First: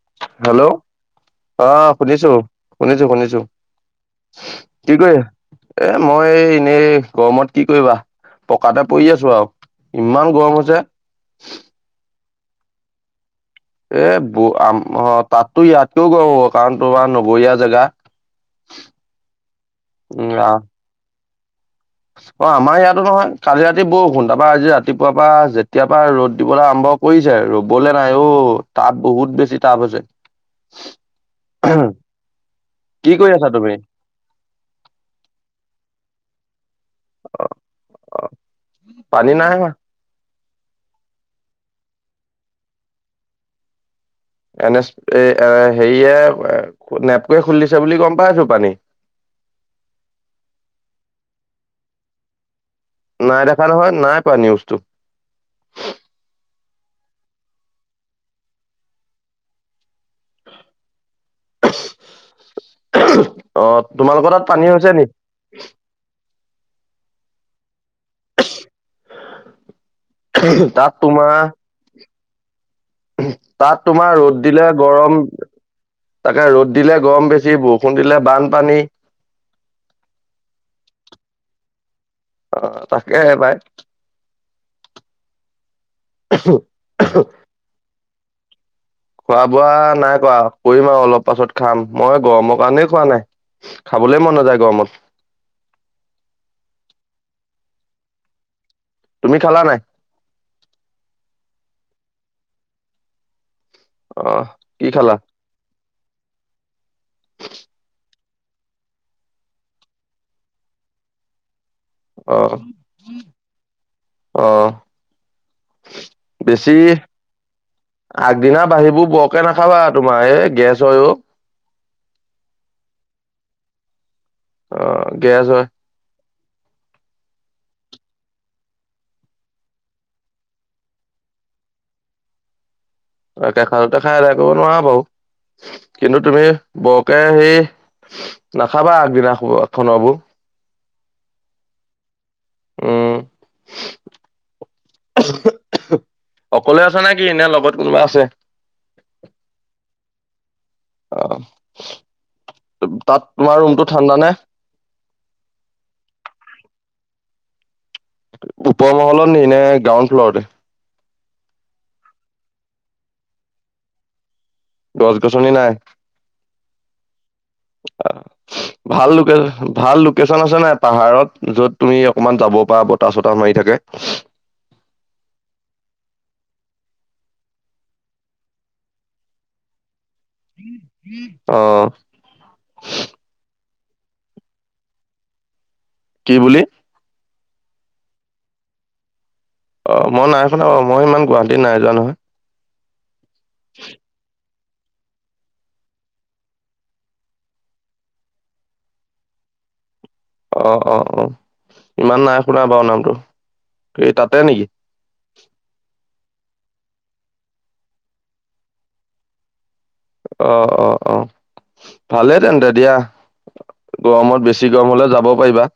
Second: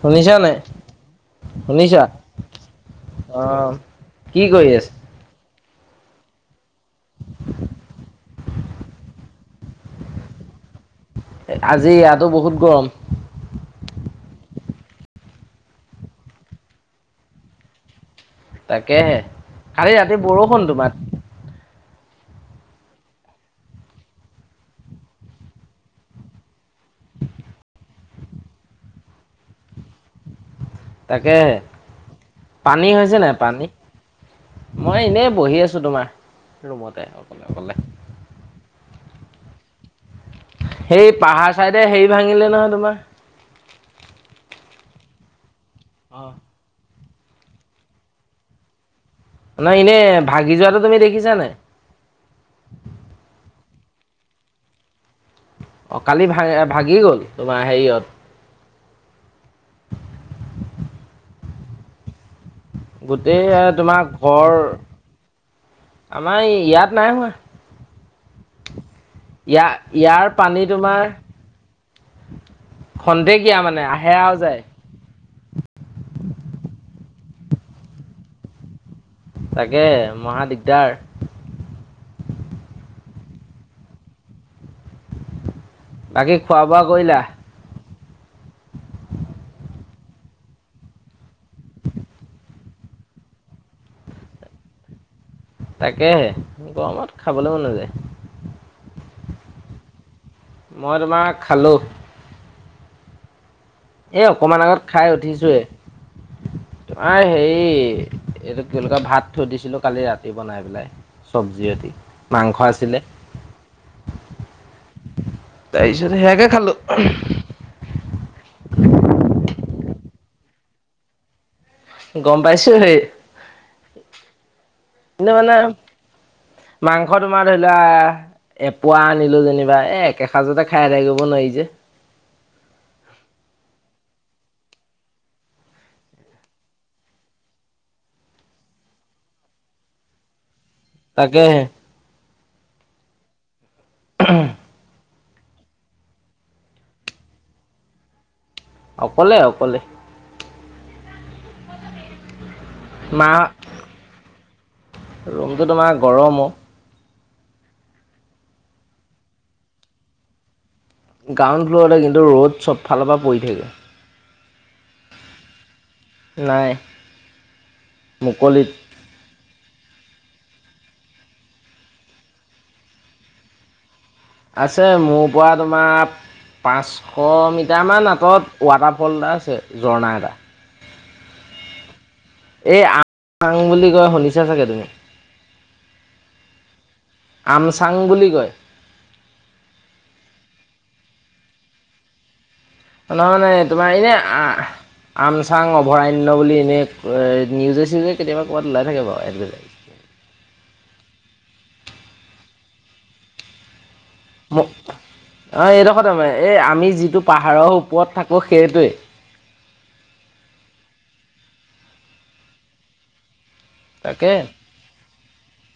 শুনিছা নাই? হেল্ল' অ'! শুনিছা শুনিছোঁ, শুনিছোঁ অ শুনিছোঁ কি আছে কি কৰি এ, মই এই এনেই, গৰমত কি কৰিবা। পকাতে পৰি আছোঁ আৰু ইমান গৰম হৈছে। আজি ইয়াতো বহুত গৰম। এ, [unintelligible] তাতো ইয়াতো গৰম হ'ব। কাৰণ, তোমাৰ নগৰীয়া জেগা। তাকে, কালি ৰাতি উম আ- বৰষুণ তোমাৰ। অ'! আমাৰ ইয়াতো নহয়! কালি ৰাতি বৰষুণ। তাৰপৰা, আজি ৰাতিপুৱা পৰা যেতিয় পৰা ৰ'দ দিবলৈ আৰম্ভ কৰিছে ৰ'বলে নাই অ'! তাপ বহুত বেছি তাপ হৈছে। তাকে পানী কি হৈছে কৰি নাই আছা পানী? তুমি মই এনেই বহি আছোঁ। তোমাৰ ৰুমতে অকলে অকলে। পানী নাই হোৱা। সেই পাহাৰ ছাইডে হেৰি ভাঙিলে নহয় তোমাৰ? এনে [unintelligible] এ এ অ হেৰিয়ে নেপকোৱে খুলি দিছে বুলি গম পাইছো পানী। নাই এনে, ভাগি যোৱাটো তুমি দেখিছা নাই? নাই দেখা নহয়। নাই পোৱা নিউজটো। অ'! কালি ভা ভাগি গ'ল। তোমাৰ হেৰিয়ত গোটেই অ তোমাৰ তোমালোকৰ তাত ঘৰ পানী হৈছে নি নাই, ইয়াত নাই হোৱা। ইয়াৰ, ইয়াৰ পানী তোমাৰ খন্তেকীয়া তাত মানে তোমাৰ আহে আৰু ৰ'দ যায় দিলে গৰম তাকে ৰ'দ দিলে গৰম বেছি, বৰষুণ দিলে বানপানী। তাকে মহা দিগদাৰ। অ'! তাকেহে পাই। বাকী খোৱা বোৱা কৰিলা? খোৱা বোৱা নাই কৰা। কৰিম আৰু অলপ পাছত খাম, মই গৰমৰ কাৰণেই খোৱা নাই। খাবলৈ মন নাযায় গৰমত। তাকেহে, গৰমত খাবলৈ মন নাযায়। তুমি খালা নাই? মই তোমাৰ খালোঁ। এ, অ অকমান আগত কি খাই খালা উঠিছোঁয়ে। আঁ হেৰি, এইটো কি বলি কয়, ভাত থৈ দিছিলোঁ কালি ৰাতি বনাই পেলাই চবজি। আজি ৰাতি? অ মাংস আছিলে। অ তাৰপিছত সেয়াকে বেছি খালোঁ আগদিনা, বাঢ়িবোৰ বৰকে নাখাবা। তোমাৰ এ' গেছ হয় অ'! গম পাইছোঁ হে। অ'! গেছ হয়। মাংস তোমাৰ ধৰি লোৱা, এপোৱা আনিলোঁ যেনিবা, এ' একেসাঁজতে খায় আদায় কৰিব নোৱাৰি যে। একে সাঁজতে খায় শেষ কৰিব নোৱাৰা বাৰু। কিন্তু, তুমি বৰকে সেই নাখাবা! আগদিনা খোৱা [unintelligible] তাকেহে। উম। আহু -আহু অকলে আছে নে কি এনে লগত কোনোবা আছে। অকলে অকলে। অ তাত মা তোমাৰ ৰুমতটো ঠাণ্ডা নে। ৰুমটো তোমাৰ গৰম অ। ওপৰ মহলত নি নে গ্ৰাউড ফ্লৰতে। গ্ৰাউণ্ড ফ্ল'ৰতে কিন্তু ৰ'দ চব ফালৰ পৰা পৰি থাকে। গছ গছনি নাই। নাই। অ মুকলিত ভাল লোকে। ভাল লোকেশ্যন আছে নাই পাহাৰত য'ত তুমি অকণমান যাব পৰা বতাহ চতাহ মাৰি থাকে। আছে মোৰ পৰা তোমাৰ। পাঁচশ মিটাৰমান আঁতৰত ৱাটাৰফল এটা আছে ঝৰ্ণা এটা। অহ। এই আং আং বুলি কয় শুনিছা চাগে তুমি। কি বুলি। আমচাং বুলি কয়। অ মই নাই শুনা মই ইমান গুৱাহাটীত নাই যোৱা নহয়। নহানে তোমাৰ এনে আ। আম চাং অভয়াৰণ্য বুলি এনেই নিউজে চিউজে কেতিয়াবা ক'ৰবাত ওলাই থাকে বাৰু এডভাতাইজ। অ- অ- অ ইমান নাই শুনা বাৰু নামটো। এই তাতে ম নেকি অ এইডখ। এই আমি যিটো পাহাৰৰ ওপৰত থাকো সেইটোৱে। অ- অ- অ ভালেই তেন্তে দিয়া। তাকে গৰমত বেছি গৰম হলে যাব পাৰিবা।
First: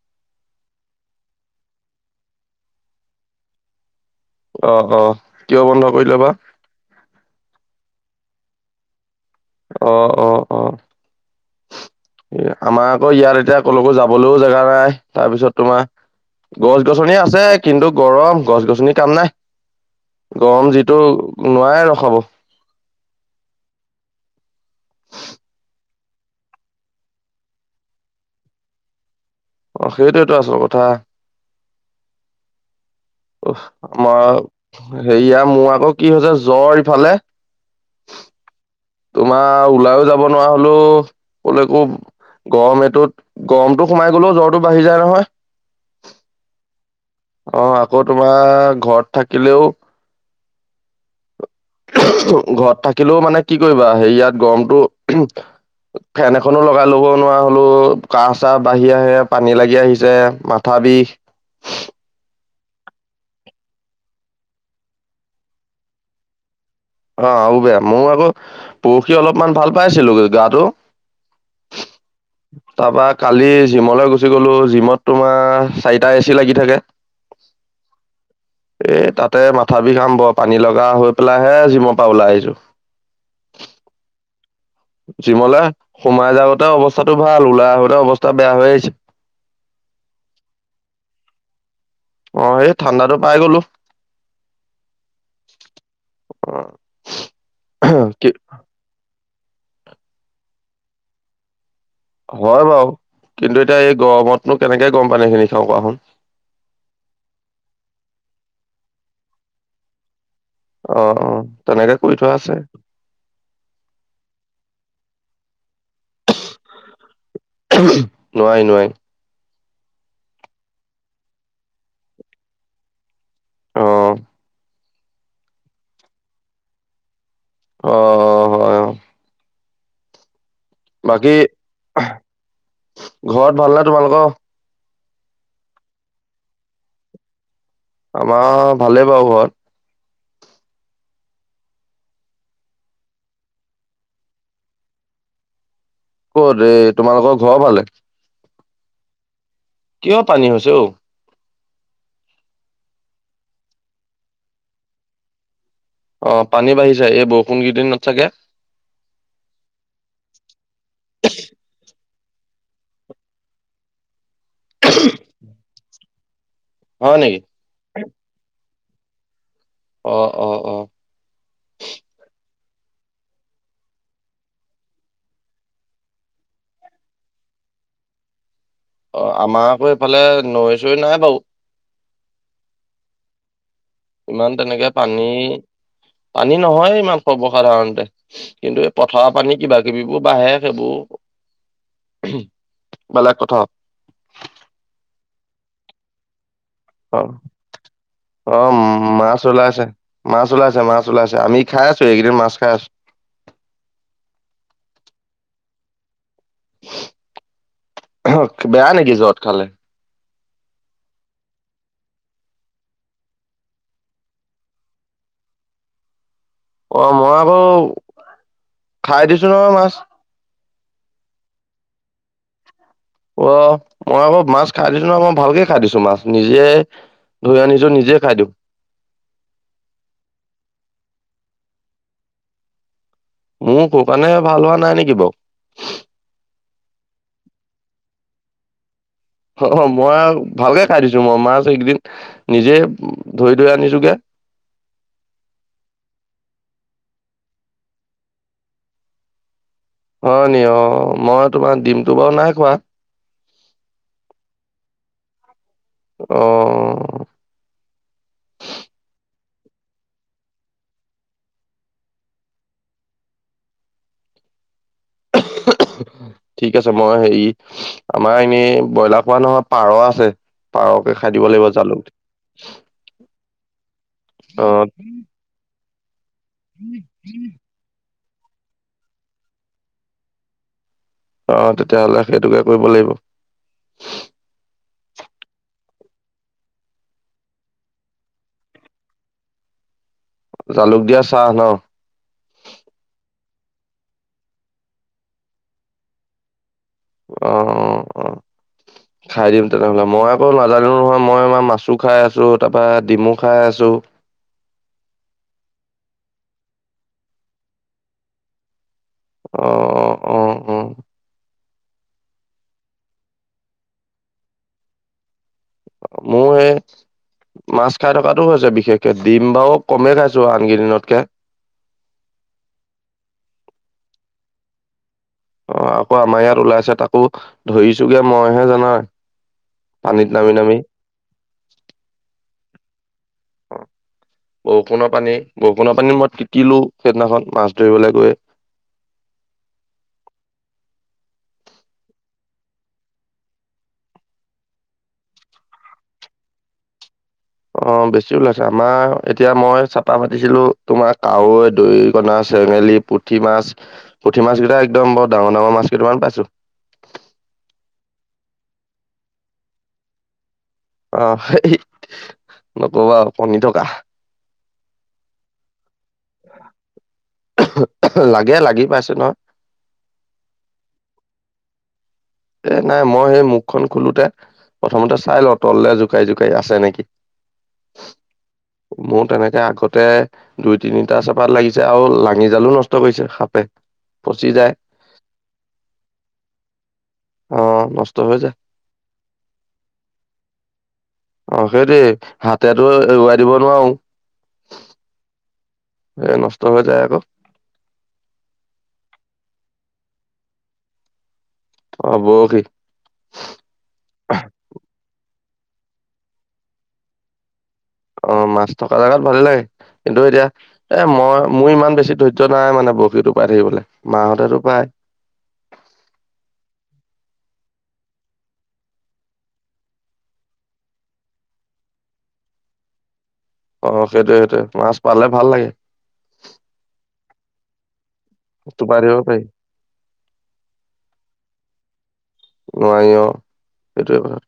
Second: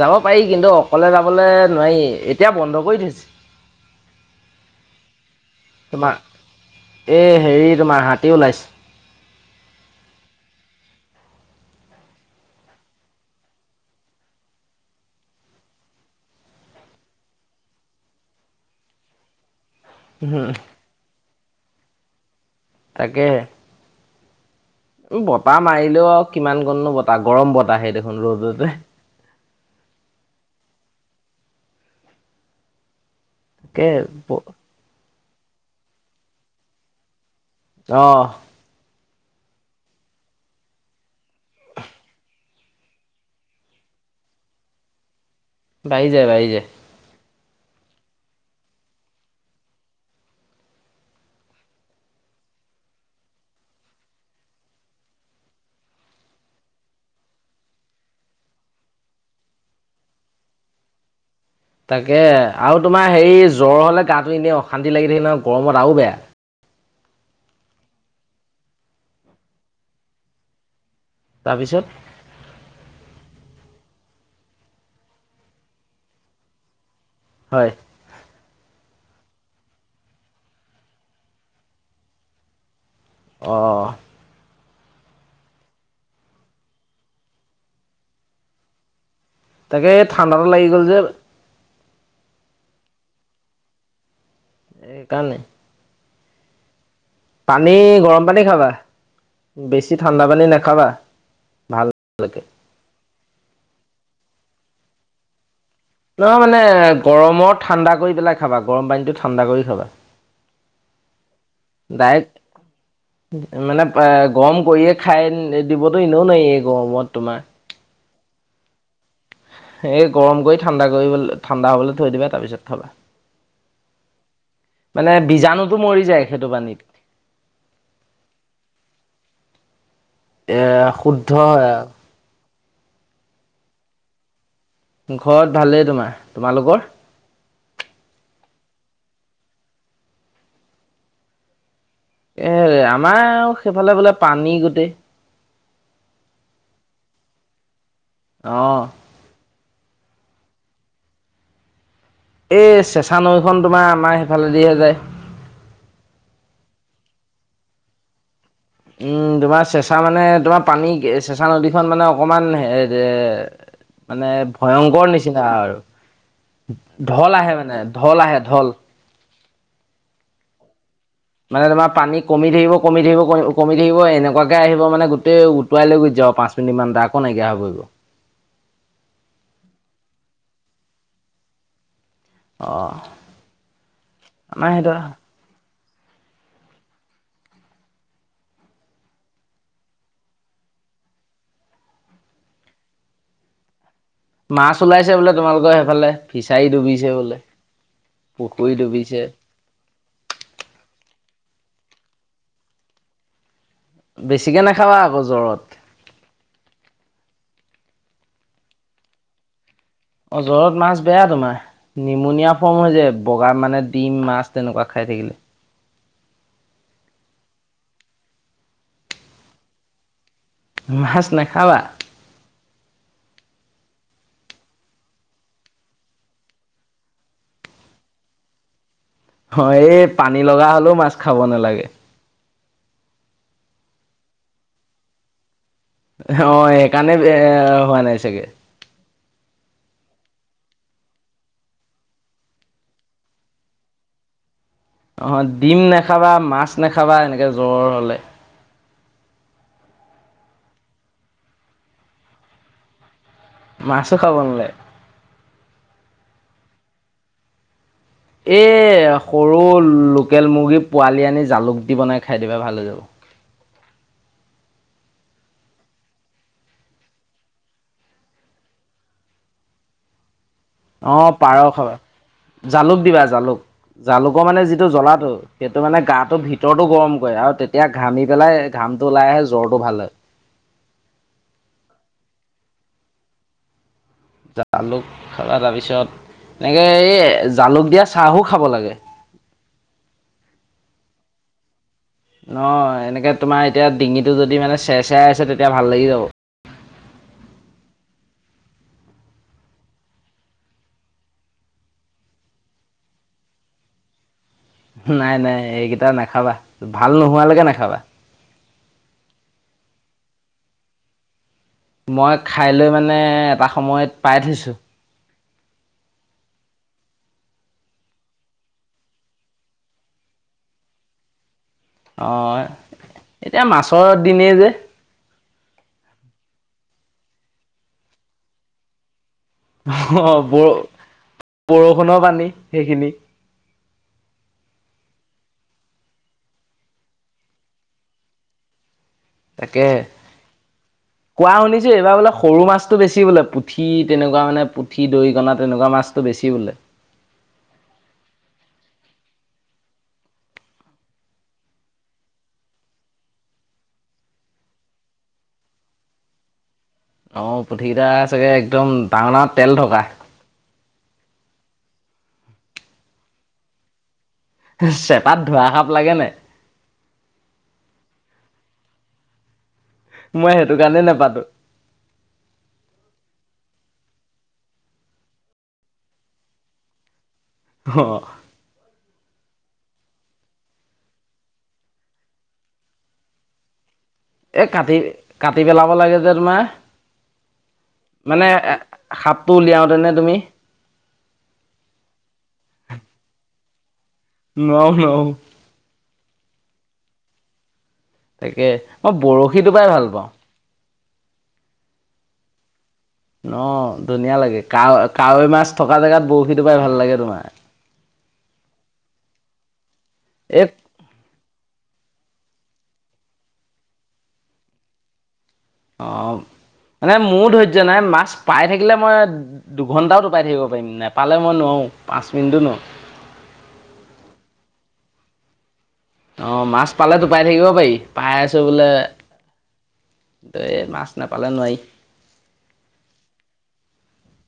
যাব পাৰি কিন্তু অকলে যাবলৈ নোৱাৰি এতিয়া বন্ধ কৰি থৈছে। অ অ কিয় বন্ধ কৰিলে বা তোমাৰ এই হেৰি তোমাৰ হাত। তি লাইছ। অ অ- অ। আমাৰ আকৌ ইয়াত এতিয়া কলেকো যাবলৈও জেগা নাই তাৰপিছত তোমাৰ। গছ গছনি আছে কিন্তু গৰম গছ গছনি কাম নাই। হম গৰম যিটো নোৱাৰে ৰখাব। তাকেহে। উ বতাহ মাৰিলেও কিমান কণনো বতাহ গৰম বতাহাহেই দেখোন ৰ'দতে অ সেইটোটো আছল কথা আমাৰ হেৰিয়া মোৰ আকৌ কি হৈছে জ্বৰ ইফালে আহ তোমাৰ ওলাইও যাব নোৱাৰা হলো কলৈকো গৰম এইটোত গৰমতটো সোমাই গলেও জ্বৰটো বাঢ়ি যায় নহয়। বাঢ়ি যায় বাঢ়ি যায়। অ আকৌ তোমাৰ ঘৰত থাকিলেও ঘৰত থাকিলেও মানে কি কৰিবা হেৰিয়াত গৰমটো ফেন এখনো লগাই লব নোৱাৰা হলো কাহ চাহ বাঢ়ি আহে পানী লাগি আহিছে মাথা ভাবি তাকে আৰু তোমাৰ হেৰি জ্বৰ হ'লে গাটো এনেই অশান্তি লাগি থাকিলে গৰমত আৰু বেয়া। অ আৰু বেয়া মোৰ আকৌ পৰহি অলপমান ভাল পাইছিলো গাটো। তাৰপিছত তাৰপা কালি জিমলৈ গুচি গ'লো জিমত তোমাৰ চাৰিটা এ চি লাগি থাকে। হয় এই তাতে মাথা বিষা আৰম্ভ পানী লগা হৈ পেলাই হে জিমৰ পৰা ওলাই আহিছো অঁ জিমলে সোমাই যাওঁতে অৱস্থাটো ভাল ওলাই আহোতে অৱস্থা বেয়া হৈ আহিছে তাকে ঠাণ্ডাটো লাগি গ'ল যে অঁ সেই ঠাণ্ডাতো পাই গ'লো এই কাৰণে অঁ পানী গৰম পানী খাবা বেছি ঠাণ্ডা পানী নাখাবা ভাল নালাগে। হয় বাৰু কিন্তু এতিয়া এই গৰমতনো কেনেকে গম পান এইখিনি নহয় মানে গৰমৰ ঠাণ্ডা কৰি পেলাই খাবা গৰম পানীটো ঠাণ্ডা কৰি খাবা অঁ অঁ ডাইক্ মানে গৰম কৰিয়ে খাই দিবতো এনেও নাই এই গৰমৰত তোমাৰ নোৱাই নোৱাই এ গৰম কৰি ঠাণ্ডা কৰিব ঠাণ্ডা হবলৈ থৈ দিবা তাৰপিছত থবা আহঁ মানে বীজাণুতটো মৰি যায় সেইটো পানীত [unintelligible] অঁ হয় এ শুদ্ধ বাকী হয় আৰু ঘৰত ভাল নে তোমালোকৰ [unintelligible] ঘৰত ভালেই তোমাৰ তোমালোকৰ আমাৰ ভালেই বাৰু ঘৰত এ আমাৰ সেইফালে বোলে পানী গোটেই ক'ত এই তোমালোকৰ ঘৰ ভালে অঁ কিয় পানী হৈছে অঔ এই চেঁচা নৈখন তোমাৰ আমাৰ সেইফালে দিয়ে যায় অঁ পানী বাঢ়িছে এই বৰষুণ কেইদিনত চাগে উম তোমাৰ চেঁচা মানে তোমাৰ পানী চেঁচা নদীখন মানে অকমান হে মানে ভয়ংকৰ নিচিনা আৰু হয় ঢল নেকি আহে মানে ঢল আহে ঢল অঁ অঁ অঁ মানে তোমাৰ পানী কমি থাকিব কমি থাকিব কমি থাকিব এনেকুৱাকে আহিব মানে গোটেই উটুৱাই লৈ গৈ যায় [unintelligible] পাঁচ মিনিট মান দা কো নাইকিয়া হৈ [unintelligible] অঁ আমাৰ আকৌ এইফালে নৈ চৈ নাই বাৰু অঁহ ইমান তেনেকে পানী অ [unintelligible] পানী নহয় ইমান সৰ্বসাধাৰণতে কিন্তু এই পথাৰ পানী কিবা কিবোৰ বাঢ়ে সেইবোৰ [unintelligible] [inaudible] বেলেগ কথাঁ। মাছ ওলাইছে বোলে তোমালোকৰ সেইফালে ফি অহঁ পুখুৰী অহঁ উ ডুবিছে মাছ ওলাইছে মাছ ওলাইছে মাছ ওলাইছে আমি় খাই আছো একিদিন মাছ খাই আছোঁ। বেছিকে নাখাবা আকৌ জ্বৰত অহঁ বেয়া নেকি যত খালে অ জ্বৰত মাছ বেয়া তোমাৰ নিমনিয়া ফৰ্ম হৈ যায় বগা মানে ডিম মাছ তেনেকুৱা খাই থাকিলে িল [unintelligible] অ মই আকৌ খাই দিছো নহঁ মাছ মাছ নাখাবা অহঁ মই আকৌ মাছ খাই দিছো নহঁ মই ভালকে খাই দিছোঁ মাছ নিজে ধৰি আনিছোঁ নিজে খাই দিওঁ। হয়, এই পানী লগা হলেওঁ মাছ খাব নেলাগে মোৰ [unintelligible] কাৰণে ভাল হোৱা নাই নেকি বাৰু অহ, সেইকাৰণে এ' হোৱা নাই চাগে অহ- হ মই ভালকে খাই দিছো মই মাছ এইকেইদিন নিজে ধৰি -ধৰি আনিছোঁগে অহ, ডিম নেখাবা, মাছ নেখাবা এনেকে জ্বৰ হলে হয়নি অহ মই তোমাৰ ডিমটো বাৰু নাই খোৱা মাছো খাব নালাগে। অহ', এই, সৰু লোকেল মুৰ্গী পোৱালি আনি জালুক দি বনাই খাই দিবা ভাল হৈ যাব। [inaudible] ঠিক আছে, মই হেৰি আমাৰ এনেই ব্ৰইলাৰ খোৱা নহয় পাৰ আছে পাৰকে অ' খাই দিব পাৰ লাগিব খাবা জালুক দি জালুক দিবা জালুক। জালুকৰ মানে অ যিটো জ্বলাটো সেইটো টো মানে গাটো ভিতৰতো গৰম কৰে আৰু তেতিয়া ঘামি পেলাই ঘামটো ওলাই আহে জ্বৰটো ভাল হয়। অহ, তেতিয়াহ'লে সেইটোকে কৰিব লাগিব। জালুক খালা তাৰপিছত এনেকে এই জালুক দিয়া চাহো খাব লাগে। জালুক দিয়া চাহ নহ। অহ, এনেকে তোমাৰ এতিয়া ডিঙিটো যদি মানে চেৰ -চেৰাই আছে তেতিয়া ভাল লাগি যাব। অহ- অহ- অহ [inaudible] খাই দিম তেনেহ'লে মই আকৌ নাজানো নহয় মই অনা মাছো খাই আছোঁ, তাৰ পা ডিমু খাই আছোঁ। নাই -নাই এইকেইটা নেখাবা ভাল নোহোৱালৈকে নেখাবা। অহ-অহ- অহ- অহ - উম মই খাই লৈ মানে এটা সময়ত পাই থৈছো। মো এই মাছ খাই থকাটো হৈছে বিশেষকে ডিম বাৰু কমেই খাইছোঁ আনকেইদিনতকে অহ, এ'এতিয়া মাছৰ দিনেই যে অহ, আকৌ আমাৰ ইয়াত ওলাইছে তাকো ধৰিছোগে মইহে জানা অহ, পানীত নামি বৰ নামি -বৰষুণৰ পানী সেইখিনি বৰষুণৰ পানী বৰষুণৰ পানীত মই তিতিলো সেইদিনাখন মাছ ধৰিবলৈ গৈ তাকে। কোৱা শুনিছোঁ এইবাৰ বোলে সৰু মাছটো বেছি বোলে পুঠি তেনেকুৱা মানে পুঠি দৰিকনা তেনেকুৱা মাছটো বেছি। বেছি উলাই। অহ, বেছি ওলাইছে আমাৰ এতিয়া মই চেপা পাতিছিলো তোমাৰ কাৱৈ, দৰিকণা চেঙেলী, পুঠি মাছ- পুঠি মাছ কেইটা একদম বৰ ডাঙৰ- ডাঙৰ মাছ কেইটামান পাইছোঁ। অহ, পুঠি কেইটা চাগে একদম ডাঙৰ -ডাঙৰ তেল থকা। অহ, [unintelligible] নকবা আও কনী থকা। চেপাত ধোঁৰা সাপ লাগে নাই? [unintelligible] লাগে লাগি পাইছে নহয়। মই সেইটো কাৰণে নেপাতো। এ' নাই মই সেই মুখখন খোলোতে প্ৰথমতে চাই লওঁ তললে জোকাৰি- জোকাৰি আছে নেকি। অ মোৰ তেনেকে আগতে দুই- তিনিটা চেপাত লাগিছে আৰু লাঙি জালো নষ্ট কৰিছে সাপে। পচি এ' যায় কাটি -কাটি পেলাব লাগে যে তোমাৰ অ নষ্ট হৈ মানে যায় এ' সাপটো উলিয়াওঁতেনে তুমি? অহ, সেইটোৱেই হাতেৰেটো এৰুৱাই দিব নোৱাৰোঁ। নোৱাওঁ- নোৱাওঁ এ নষ্ট হৈ যায় আক তাকে মই বৰশী টোপাই ভাল পাওঁ অ বৰশী অ ধুনীয়া লাগে কাৱৈ কাৱৈ মাছ থকা জেগাত বৰশী টোপাই ভাল লাগে তোমাৰ অ মাছ থকা জোগাত ভালেই লাগে কিন্তু এতিয়া এই এ মই মোৰ ইমান বেছি ধৈৰ্য নাই মানে বৰশীত টোপাই থাকিবলৈ মাহঁতে টোপায় আহ মানে মোৰো ধৈৰ্য্য নাই মাছ পাই থাকিলে মই দুঘন্টাও টোপাই থাকিব পাৰিম নেপালে মই নোৱাৰোঁ পাঁচ মিনিটো নোৱাৰোঁ অ সেইটোয়ে সেইটোয়ে মাছ পালে ভাল লাগে অ মাছ পালে টোপাই থাকিব পাৰি পাই আছোঁ বোলে টোপাই দিব পাৰি দেই মাছ নাপালে নোৱাৰি নোৱাৰি অ এইটোৱেই কথা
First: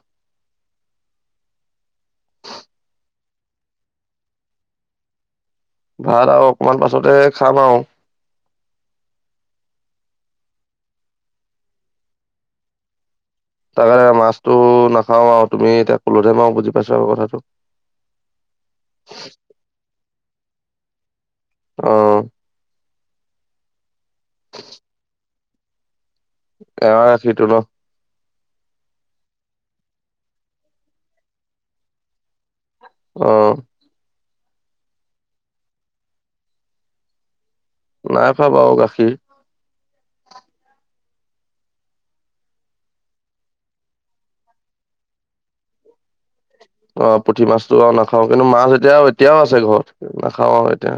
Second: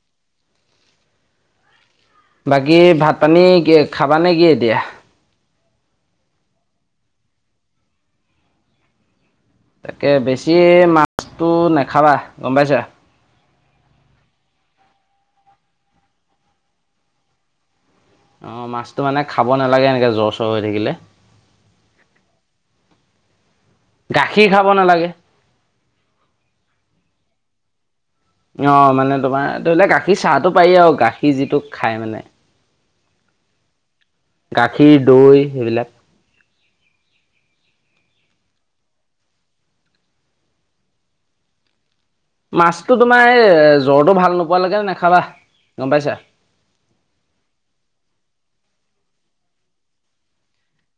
বাকী ভাত পানী খাবা নে কি এতিয়া ভাত আৰু অকণমান পাছতে খাম আৰু তাকে বেছি মাছটো নাখাবা গম পাইছা তাকে মাছটো নাখাওঁ আৰু তুমি এতিয়া কলোতেহে মই আৰু বুজি পাইছো আৰু কথাটো অ মাছটো মানে খাব নালাগে এনেকে জ্বৰ চৰ হৈ থাকিলে আহ গাখীৰ খাব নালাগে এৱাঁ গাখীৰটো ন অ মানে তোমাৰ ধৰি লোৱা গাখীৰ চাহটো পাৰি আৰু গাখীৰ যিটো খাই মানে অ গাখীৰ দৈ সেইবিলাক নাই খোৱা বাৰু গাখীৰ মাছতো তোমাৰ এই জ্বৰটো ভাল নোপোৱালৈকে নাখাবা গম পাইছা অ পুঠি মাছটো আৰু নাখাওঁ কিন্তু মাছ এতিয়া এতিয়াও আছে ঘৰত নাখাওঁ আৰু এতিয়া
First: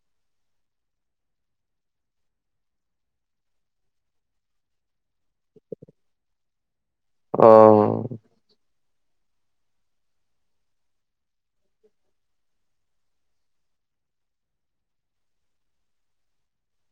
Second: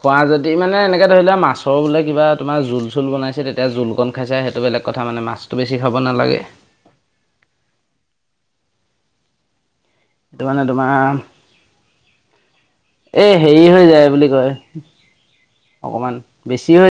খোৱা যদি মানে এনেকে ধৰি লোৱা মাছৰ বোলে কিবা তোমাৰ জোল চোল বনাইছে তেতিয়া জোল কন খাইছা সেইটো বেলেগ বেলেগ কথা মানে মাছতটো বেছি খাব নালাগে অ এইটো মানে তোমাৰ এ হেৰি হৈ যায় বুলি কয় অকণমান বেছি হৈ